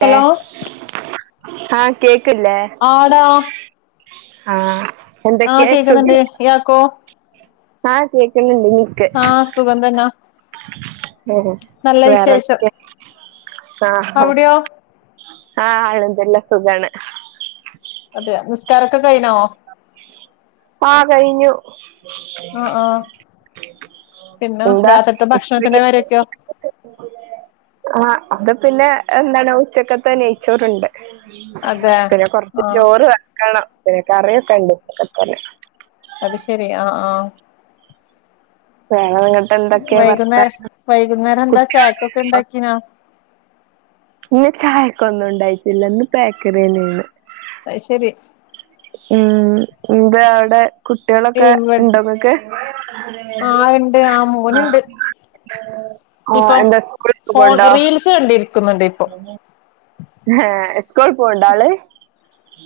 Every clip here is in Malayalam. ഹലോ ആഹ് ആ കേക്ക് ക്കില്ലേ ആടാ ആഹ് ആ എന്തൊക്കെയ കേൾക്കുന്നുണ്ട്. ഇയാക്കോ? ആ കേൾക്കുന്നുണ്ട്. ആഹ് സുഖം തന്നാ നല്ല [inaudible] വേറെ വിശേഷം അവിടെയോ എന്തൊക്കെ നല്ല സുഖാണ്. അതെയോ നിസ്കാരം ഓക്കെ കഴിഞ്ഞോ? ആ കഴിഞ്ഞു. ആ ആ പിന്നെ എന്താ രാത്രിലത്തെ ഭക്ഷണത്തിന്റെ കാര്യം ഒക്കെയോ? ഇവിടെ പിന്നെ ഉച്ചക്കത്തെ നെയ്‌ച്ചോറ്ണ്ട്. അതെ പിന്നെ കുറച്ചു ആഹ് ചോറ് വെക്കണം. ക്കെ കറി ഓക്കെ ഇണ്ട്. തന്നെ അതു ശരി ആ ആഹ് [inaudible] എന്തൊക്കെയാ വൈകുന്നേര വർത്താനം വൈകുന്നേരം എന്താ ചയക്കൊക്കെ കുട്ടികളൊക്കെ ഇണ്ടാക്കീനോ? ഇന്ന് ചായക്കൊന്നും ഇണ്ടായിട്ടില്ല ന്ന് പേക്കറിയെന്നേണ് അത് ശെരി മ്മ് എന്താ അവടെ കുട്ടിയളൊക്കെ ഇവിടെ ഇണ്ടോങ്ങക്ക് ആഹ് ഇണ്ട് ആഹ് മോനുണ്ട് ആ ഇപ്പം എന്താ സ്കൂള്ക് ഫോൺ പോവ്ണ്ടോ റീൽസ് കണ്ടിരിക്കുന്നുണ്ട് ഇപ്പൊ ഏ സ്കൂൾ പോവണ്ടോ ആള്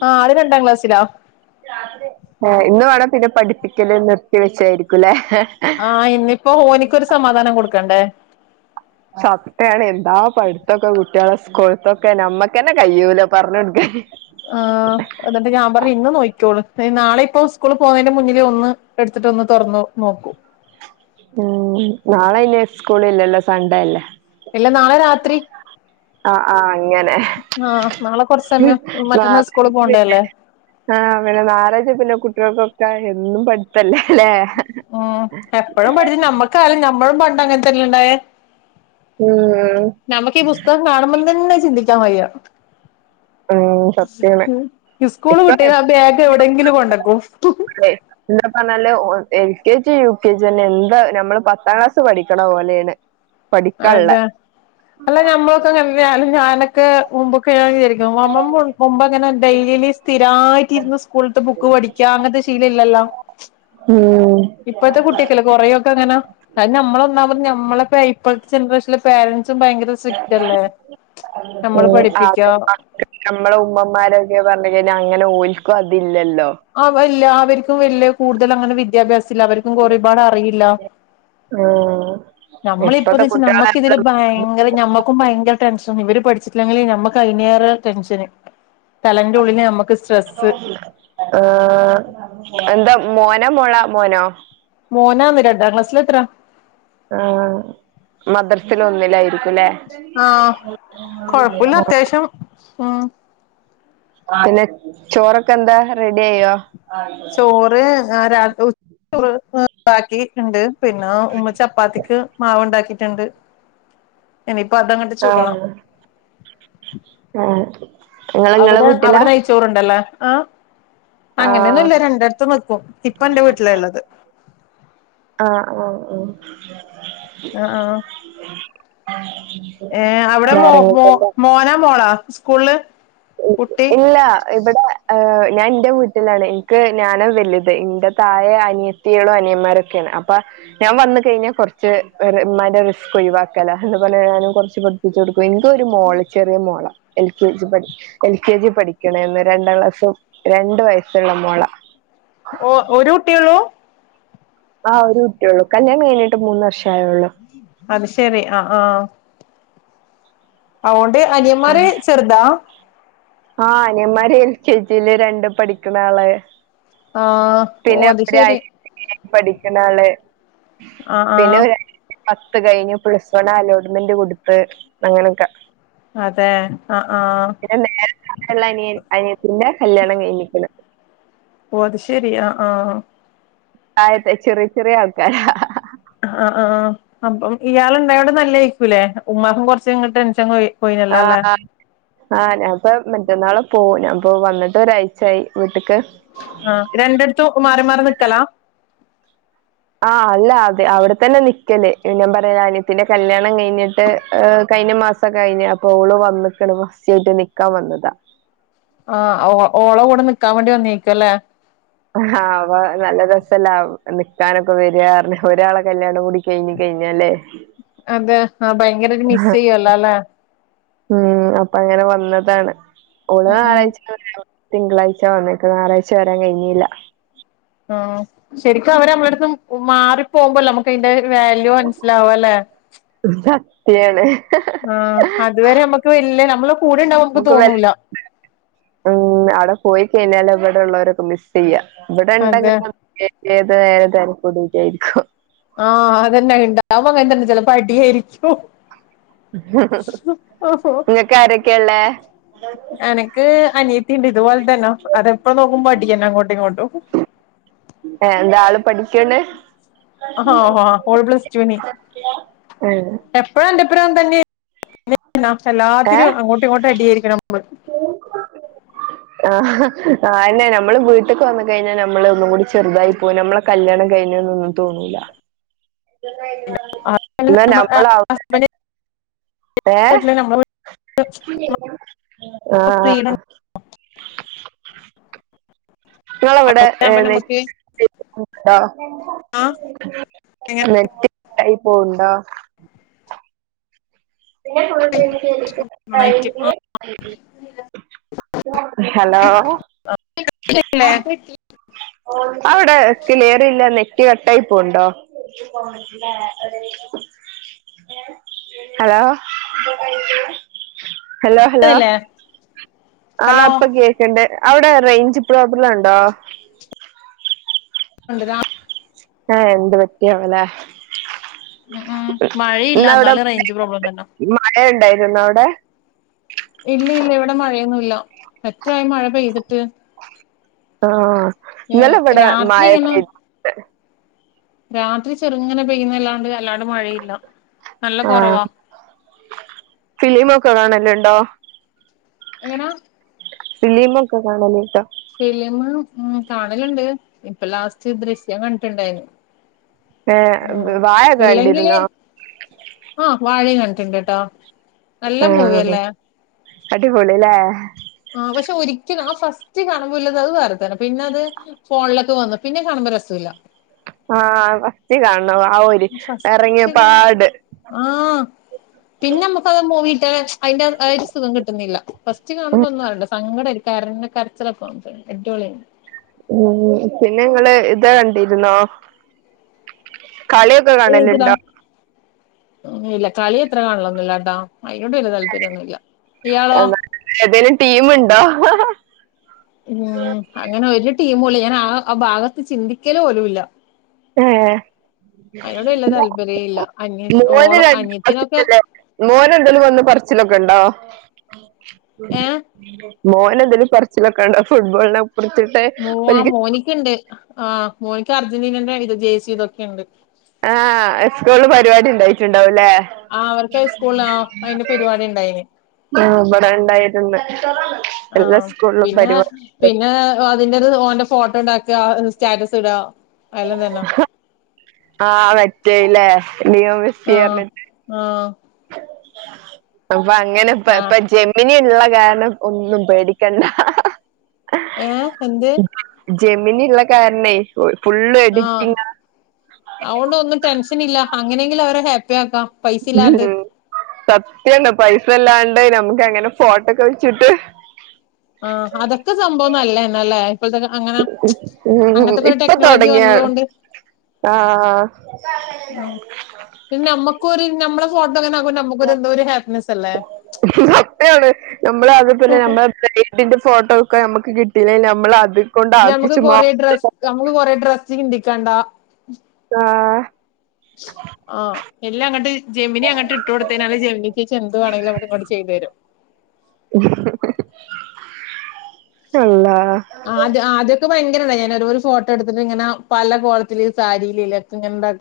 ആഹ് ആള് രണ്ടാം ക്ലാസ്സിലാ ആ ഇന്ന് വേണേ പിന്നെ പഠിപ്പിക്കല് നിർത്തി വെച്ചായിരിക്കുല്ലേ. ആ ഇന്നിപ്പോ ഹോനിക്കൊരു സമാധാനം കൊടുക്കണ്ടേ സത്യാണ് എന്താ പടുത്തൊക്കെ കുട്ട് കുട്ട്യാളെ സ്കൂൾത്തൊക്കെ നമ്മക്കന്നെ കയ്യൂല പറഞ്ഞൊട്ക്കാൻ ആ എന്നിട്ട് ഞാൻ പറഞ്ഞ് ഇന്ന് നോക്കോളൂ നാളെ ഇപ്പോ സ്കൂള പോുന്നതിന്റെ മുന്നിലേ ഒന്ന് എടുത്തിട്ടൊന്ന് തുറന്നു നോക്കും മ്മ് നാളെ അയിന് സ്കൂള് ഇല്ലല്ലോ സൻഡേ അല്ലേ ഇല്ല നാളെ രാത്രി ആ ആഹ് ആങ്ങനെ ആഹ് നാളെ കുറച്ച് സമയം മറ്റന്നാ സ്കൂള് ഞാറാഴ്ച പിന്നെ പോണ്ടല്ലേ ആ ഞാറാഴ്ച കുട്ടികൾക്കൊ ആ എന്നും പഠിത്തം അല്ലേ മ്മ് എപ്പോഴും പഠിച്ച് നമ്മക്കായാലും നമ്മളും പണ്ടങ്ങനെ തന്നെണ്ടായേ ഉം നമ്മുക്ക് ഈ പുസ്തകം കാണുമ്പോൾ തന്നെ ചിന്തിക്കാൻ വയ്യ ഉം സത്യാണ് സ്കൂൾ ഇപ്പൊ വിട്ട്കാണ്ട് ബാഗ് എവിടെങ്കിലും കൊണ്ട് വെക്കും പറഞ്ഞാൽ എൽ കെ ജി യും യു കെ ജി തന്നെ എന്താ നമ്മൾ പത്താം ക്ലാസ് പഠിക്കണ പോലേണ് അതെ അല്ല നമ്മൾ ഒക്കെ ഞാനൊക്കെ മുമ്പൊക്കെകേരി മുമ്പങ്ങനെ ഡെയിലി സ്ഥിരായിട്ടിര്ന്ന് സ്കൂൾത്തെ ബുക്ക് പഠിക്യാ അങ്ങൻത്തൊരു ശീലയില്ലല്ലൊ ഉം ഇപ്പത്തെ കട്ട്യേകല്ലെ കൊറേയൊകങ്ങന അങ്ങനെ ഞമ്മളൊന്നാമത് ഞമ്മൾ ഇപ്പത്തെ ജനറേഷൻ പേരൻസ് നമ്മള് പഠിപ്പിക്കാ നമ്മളെ ഉമ്മമാരൊക്കെ പറഞ്ഞ കഴിഞ്ഞാൽ അങ്ങനെ ഓൽ ഇപ്പ അതില്ലലോ അവർ ലാം അവർക്ക് വലിയ കൂടുതൽ വിദ്യാഭ്യാസം അവർകും ഒരു പാടറിയില്ല ആഹ് ഇപ്പത്തെ ഞമ്മളിപതെച് കുട്ടികളെ ഞമ്മകിതൊരു ഭയങ്കര ഞമ്മകും ഭയങ്കര ടെൻഷ് ഇവര് പഠിച്ചിട്ടില്ലെങ്കില് ഞമ്മക്ക് അതിനേറെ ടെൻഷന് തലന്റെ ഉള്ളില് ഞമ്മക്ക് ഓ ആ എന്താ മോന മോളാ മോനോ മോനാന്ന് രണ്ട് എത്ര ക്ലാസ്സിൽ എത്ര ആ മദ്രസിൽ ഒന്നിലായി ആഹ് കൊഴപ്പില്ല അത്യാവശ്യം മ് പിന്നെ ചോറൊക്കെ എന്താ റെഡി ആയോ ചോറ് ആ രാത്രി ബാക്കി ഇണ്ട് പിന്നെ ഉമ്മ ചപ്പാത്തിക്ക് മാവ് ഉണ്ടാക്കി ഇണ്ട് ഇനിയിപ്പൊ അതങ്ങ് ആഹ് ചൂടണം ആഹ് നിങ്ങള് നിങ്ങളെ അവിടെ വീട്ടിലാ അവിടെ നെയ്ച്ചോറണ്ടല്ലേ ആ ആഹ് അങ്ങനെയൊന്നുല്ല രണ്ടടുത്തും നിക്കും ഇപ്പൊ എന്റെ വീട്ടില ഉള്ളത് ആഹ് അ അ ആഹ് ഏ അവിടെ മോ മോ വേറെങ്ങോട്ടല്ല മോനാ മോളാ? സ്കൂളില് കുട്ടി ഇല്ല ഇവിടെ ഏഹ് ഞാൻ എന്റെ വീട്ടിലാണ് എനിക്ക് ഞാനാ വലുത് എന്റെ തായെ അനിയത്തികളും അനിയന്മാരൊക്കെയാണ് അപ്പൊ ഞാൻ വന്ന് കഴിഞ്ഞാൽ കുറച്ച് ഉമ്മാന്റെ റിസ്ക് ഒഴിവാക്കല്ലാണ് എന്ന് പറഞ്ഞു ഞാനും കുറച്ച് പഠിപ്പിച്ചു കൊടുക്കും. എനിക്കൊരു മോള് ചെറിയ മോളാ എൽ കെ ജി പടി എൽ കെ ജി പഠിക്കണേന്ന് രണ്ടാം ക്ലാസ്സും രണ്ട് വയസ്സുള്ള മോളാ. ഓ ഒരു കുട്ടിയേള്ളൂ? ആഹ് ഒരു കുട്ടിയെ ഉള്ളൂ കല്യാണം കഴിഞ്ഞട്ട് മൂന്ന് വർഷം ആയി അത് ശരി ആഹ് ആഹ് അതുകൊണ്ട് അനിയമാര് ചെറുതാ ആ അനിയന്മാര് എൽ കെ ജിയില് രണ്ടും പഠിക്കണ ആളാ. ആ ഓ പിന്നെ അത് ശെരി ഒരാഴ്ച പഠിക്കണള് ആ ആ പിന്നെ ഒരാ പത്ത് കഴിഞ്ഞ് പ്ലസ്‌ വണ്ണ് അലോട്ട്മെന്റ് കൊടുത്ത് അങ്ങനെയൊക്കെ അതെ ആ ആഹ് പിന്നെ നേരെ താഴെ ഉള്ള അനിയൻ അനി യത്തിന്റെ കല്യാണം കഴിഞ്ഞിക്കണ് ഓഹ് അത് ശെരി ആ ആഹ് ആദ്യത്തെ ചെറിയ ചെറിയ ആൾക്കാരാ ആഹ് ആഹ് ആഹ് അപ്പം ഇയാൾ ഉണ്ടായോണ്ട് നല്ലായിയിരിക്കൂല്ലേ ഉമ്മാക്കും കൊറച്ച്ങ്ങനെ ടെൻഷൻ കുറയും ആഹ് ആഹ് ആഹ് ഞാൻ അപ്പൊ മറ്റന്നാള് പോവും ഞാപ്പൊ വന്നട്ട് ഒരാഴ്ചായി ആഹ് രണ്ടടുത്തും മാറിമാറി നിക്കലാ ആഹ് അല്ല അതെ അവിടെ തന്നെ നിക്കല് ഞാൻ പറഞെര അനയത്തിന്റെ കല്യാണം കഴിഞ്ഞിട്ട് കഴിഞ്ഞ മാസം കഴിഞ്ഞ് അപ്പൊ ഓള് വന്ന്ക്കണ് ഫസ്റ്റ് ആയിട്ട് നിക്കാൻ വന്നതാ ആഹ് ഓ ഓള കൂടെ നിക്കാൻ വേണ്ടി വന്നേക്കുവല്ലേ ആഹ് അപ്പൊ നല്ല രസല്ലേ നിക്കാനൊക്കെ വരുവാ പറഞ്ഞാ ഒരാളെ കല്യാണം കൂടി കഴിഞ്ഞ് കഴിഞ്ഞാല് ലെ അതെ ആഹ് ഭയങ്കര ഒരു മിസ് ചെയ്യുവല്ലോല്ലെ ഉം അപ്പൊ അങ്ങനെ വന്നതാണ് ഓള് ഉം ഉം ആഴ്ചേല് [unintelligible] തിങ്കളാഴ്ച വന്ന്ക്ക് ഞായറാഴ്ച വരാൻ കഴിഞ്ഞില്ല. ആഹ് ശെരിക്കും അവര് നമ്മളടത്ത് മാറിപ്പോവുമ്പല്ലെ നമുക്കയിന്റെ വാല്യൂ മൻസിലാവല്ലേ സത്യാണ് ആഹ് അത് വരെ നമ്മക്ക് വെല്ല്യെ നമുക്ക് വേണ്ട ഉം അവിടെ പോയി കഴിഞ്ഞാലൊ അവിടെ ഉള്ളവരൊക്കെ മിസ് ചെയ്യാ അതെ ഇവിടെണ്ടെങ്കിൽ [inaudible] ഏത് നേരോ തല്ലിക്കൂടിയിട്ടായിരിക്കും ആഹ് അതന്നെ ഇണ്ടാവും അങ്ങനെ തന്നെ ചിലപ്പോ അടിയായിരിക്കും ഇങ്ങക്ക് ആരൊക്കെയാ ഇള്ളേ എനക്ക് അനിയത്തി ഇണ്ട് ഇതുപോലെ തന്നെ അതെപ്പൊ നോക്കുമ്പോ അടിയെന്നെ അങ്ങോട്ടും ഇങ്ങോട്ടും ഏഹ് എന്താ ആള് പഠിക്ക്ണ്ട് ആഹ് ഓള് പ്ലസ് ടുന് ഏഹ് പറം തന്നെ [inaudible] [unintelligible] എല്ലാത്തിനും ഏഹ് അങ്ങോട്ടും ഇങ്ങോട്ട് അടിയായിരിക്കണം നമ്മള് ആ അയെന്നെ ഞമ്മള് വീട്ട്‌ക്ക് വന്ന് കഴിഞ്ഞാ ഞമ്മള് ഒന്നും കൂടി ചെറുതായി പോവും നമ്മളെ കല്യാണം കഴിഞ്ഞുനൊന്നും തോന്നൂല [inaudible] എന്നാ ഞമ്മള് ഹസ്ബൻഡ് ഏ നമ്മള് ആഹ ഫ്രീഡം നിങ്ങളവിടെ ഉണ്ടാകുമ്പോ ഏഹ് നമുക്ക് [inaudible] ഡാ ആഹ് എങ്ങനെ നെട്ടി [unintelligible] പോവ്ണ്ടോ [inaudible] നന്നായിട്ട് ഹലോ ല്ലേ ആവിടെ ക്ലിയർ ഇല്ലന്നേ റ്റ് കട്ടായിപൊവ്ണ്ടോ ഹലോ ഹലോ ഹലോ കേക്കുന്നില്ലേ ആഹ് ഹലോ ഇപ്പൊ കേക്ക്ണ്ട് അവിടെ റെയ്ഞ്ച് പ്രോബ്ലം ഉണ്ടോ ഉണ്ട് രാ ഏ എന്ത് പറ്റി ആവൂലേ ഉം ഉം മഴയില്ല ഇന്നവടെ എന്നാലും റേഞ്ച് പ്രോബ്ലം തന്നെ [inaudible] മഴ ഇണ്ടായി [unintelligible] ടെ ഇല്ല ഇല്ല ഇവിടെ മഴയൊന്നും ഇല്ല എത്രയായി മഴ പെയ്തിട്ട് ആ ഏഹ് ഇന്നലെ വെടെ രാത്രി മഴ ഇങ്ങനെ പെയത് രാത്രി ചെർങ്ങനെപെയ്യും ന്നല്ലാണ്ട് അല്ലാ ടെ മഴയില്ല നല്ല ആ കുറവാ ന്നെണ്ടോ എങ്ങനാ [unintelligible] ട്ടോ ഫിലീമ് ഉം കാണല്ണ്ട് ഇപ്പം ലാസ്റ്റ് ദൃശ്യം കണ്ടിട്ട്ണ്ടായിരുന്നു. ങ വാ എതാണ്ടിരുന്നൊ? [unintelligible] ണ്ടേട്ട. ങഅ അടിപൊളില്ലേ? ങ പക്ഷെ ഒരിക്കലും ആഫസ്റ്റ് കാണുമ്പോൾ ഉളത് അത് വേറെ തരം, പിന്നെ അത് മോൾ ലത്ത് വന്ന് പിന്നെ ഈ ഹാനുമ്പ രസ ഇല്ല. ങാ ഫസ്‌റ്റ് കാണു [unintelligible] ങാ പിന്നഹുക്ക് അത് മൂവി [unintelligible] അയിൻ്റആയ് സുഖം കിട്ടുന്നില്ല ഫസ്റ്റ് ഉം, കാണുമ്പംഒന്നു അറിഞ്ഞുകൂടാ സങ്കടം ആയിരിക്കും. കരഞ്ഞ് കരച്ചിലൊക്കൊ [unintelligible] ഉം പിന്നെ നിങ്ങള് ഇത് കണ്ടിരുന്നൊ? കളിയൊക്കെ കണ്ടിട്ടുണ്ടോ? ഇല്ലില്ല കളി ഇത്ര കാര്യം ഇല്ലല്ല. എത്ര കണ്ടിരുന്നു ഇയ്യാളോ എന്നാ, ഏതേലും ടീമുണ്ടോ ഉംഅ അങ്ങനെ ഒരു ടീമുകളി ഇങ്ങനെയാവും ആ ഭാഗത്ത് ചിന്തിക്കല് പോലുംമില്ല. ങ്അ താല്പര്യ ഇല്ല അനി മ് മോന് ഓള [unintelligible] അനിയത്തിനൊക്കെ മോന്എന്തേലും വന്നു പറച്ചിൽ ഒക്കെ ഒണ്ടോ? ഏ [unintelligible] [unintelligible] മോന് എന്തെലും പറച്ചിൽ ഒക്കെ ഉണ്ടോ ഫുട്ബോളിനെ കുറിച്ചിട്ട് മുവാ ഓൽക്ക് മോനിക്ക് ഉണ്ട്, ങ മോ സർജനെ കണ്ട് ആണിത് [unintelligible] ങ എസ്‌കൂള് പരിപാടി ഉണ്ടായിട്ട് ഉണ്ടാവുല്ലേ? ങ അവർക്ക് ഇസ്‌കൂളിലഅതിന്റെ പരിപാടിയുണ്ടായിനു. ങഇവിടെ ഉണ്ടായിട്ടുണ്ട്. ആഹ പിന്നെ ഉണ്ട് പിന്നെ അതിൻ്റെത് ഓന്റെ ഫോട്ടോ ഉണ്ടാക്കുക, സ്റ്റാറ്റസ് ഇടുക. ആഹ മെറ്റല്ലേ? മിയ ബസ് ആ ചെയർന്നട്ട്. ആ [unintelligible] അപ്പൊ അങ്ങനെ ആ ഇപ്പ ജമിനി ഇ ഉള്ള കാലം ഒന്നും പേടിക്കണ്ട. [unintelligible] ഏ എന്ത്? ജമീനള്ള കാരണേ ഓയ ആഹ അതൊണ്ട ഒന്ന് ടെൻസ് അങ്ങനില്ല അങ്ങനെയെങ്കിലും അവരെ ഹാ [unintelligible] ആക്കാം പൈസ ല്ലാണ്ട് സത്യണ് പൈസ ഇല്ലാണ്ട് നമക്ക് അങ്ങനെ ഫോട്ടോക്കെ വെച്ചിട്ട് ആഹ് അതൊക്കെ സംഭവം ന്നല്ലെന്നെല്ലേ ഇപ്പഴ്‌ത്തൊക്കെ അങ്ങനെ ഉം അങ്ങൻത്തെക്കൊരു ഇപ്പൊ ടെക്നോളജി തുടങ്ങിയാണ് വന്നതോണ്ട് ആഹ് ആഹ് പിന്നമ്മക്കൊര് ഞമ്മളെ ഫോ അപ്പഴാണ് നമ്മളെ അത് പോലെ നമ്മളെ പിന്നെ [unintelligible] നിന്റെ ഫോട്ടോ ക്കെ നമക്ക് കിട്ടി [unintelligible] നമ്മളാത് നമക്ക് കൊറെ ഡ്രസ്സ് നമക്ക് കൊറെ ഡ്രസ്സ് ട് ക്കണ്ടാ. ആഹ് ആഹ് എല്ലാങ്ങട്ട് ജെമിനി അങ്ങട്ട് ഇട്ട് കൊട്ത്തയ്ഞാല് ജെമിനിച്ചേച്ചിഎന്തു വേണെങ്കിലും ഞമ്മക്ക് അങ്ങോട്ട് ചെയ്തെരും. അള്ളാ ആ അത് ആദ്യൊക്കെ ഭയങ്കരത ഞാന് ഒരു ഫോട്ടോ എടുത്ത്ട്ട്ങ്ങനെ പല കോലത്തില് സാരിയിലി [unintelligible]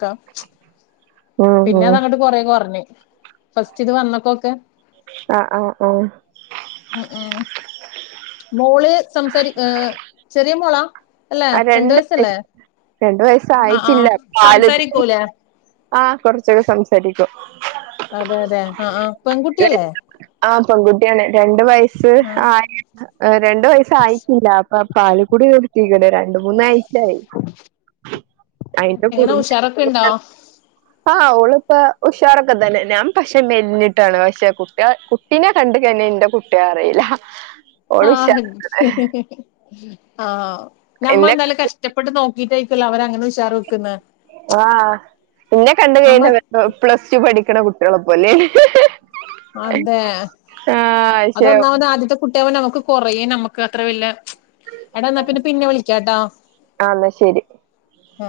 ഉം പിന്നെ ഉം തങ്ങട്ട് കൊറേ കൊറഞ്ഞു ഫസ്റ്റ് ഇത് വന്നപ്പോക്കെ ആഹ് ആഹ് ആഹ് ഉം ഉം മോള് സംസാരി ഏഹ് ചെറിയ മോളാ? അല്ലേ ആ രണ്ട് വയസ്സല്ലേ വയസ് രണ്ട് ആഹ് ആഹ് വയസ്സായിട്ടില്ലാ പാല് സംസാരിക്കൂലേ [unintelligible] ആഹ് കൊറച്ചൊക്കെ സംസാരിക്കും അതെ അതെ അ ആഹ് പെൺകുട്ടിയല്ലേ രണ്ട് ആ പെൺകുട്ടിയാണ് രണ്ടു വയസ്സ് സ്സ് ആഹ് ആയി രണ്ടു വയസ്സ് ആയിട്ടില്ല അപ്പൊ പാലുകുടി നിർത്തിയിക്ക്‌ണ് രണ്ട് മൂന്നാഴ്‌ചയായി അയിന്റെ എങ്ങനെ കുറു ഉഷാറൊക്കെ ഉണ്ടോ [unintelligible] ആഹ് ഓളിപ്പ ഉഷാറൊക്കെണ്ട് തന്നെ ഞാൻ പക്ഷെ മെലിഞ്ഞിട്ടാണ് പക്ഷെ കുട്ട്യാ കുട്ടിനെ കണ്ട് കഴിഞ ഇന്റെ കുട്ടിയാ പറയില്ല ആഹ് അത് ആഹ് നമ്മെന്താലും കഷ്ടപ്പെട്ട് നോ ഈ ടൈപ്പുള്ള അവരങ്ങ ആ ന്നെ കണ്ട് നമ്മ കഴിഞ്ഞ പ്ലസ് ടു പഠി ക്കണ കുട്ട്യാളെ പോലെ അതെ പക്ഷെ അതൊന്നാമത് ആദ്യത്തെ കു ട്ടി നമുക്ക് കൊറയേ നമുക്ക് അത്ര വല്യെ എടാ എന്നാ പിന്നെ പിന്നെ വിളിക്കാട്ടോ ആഹ് എന്നാ ശരി ആ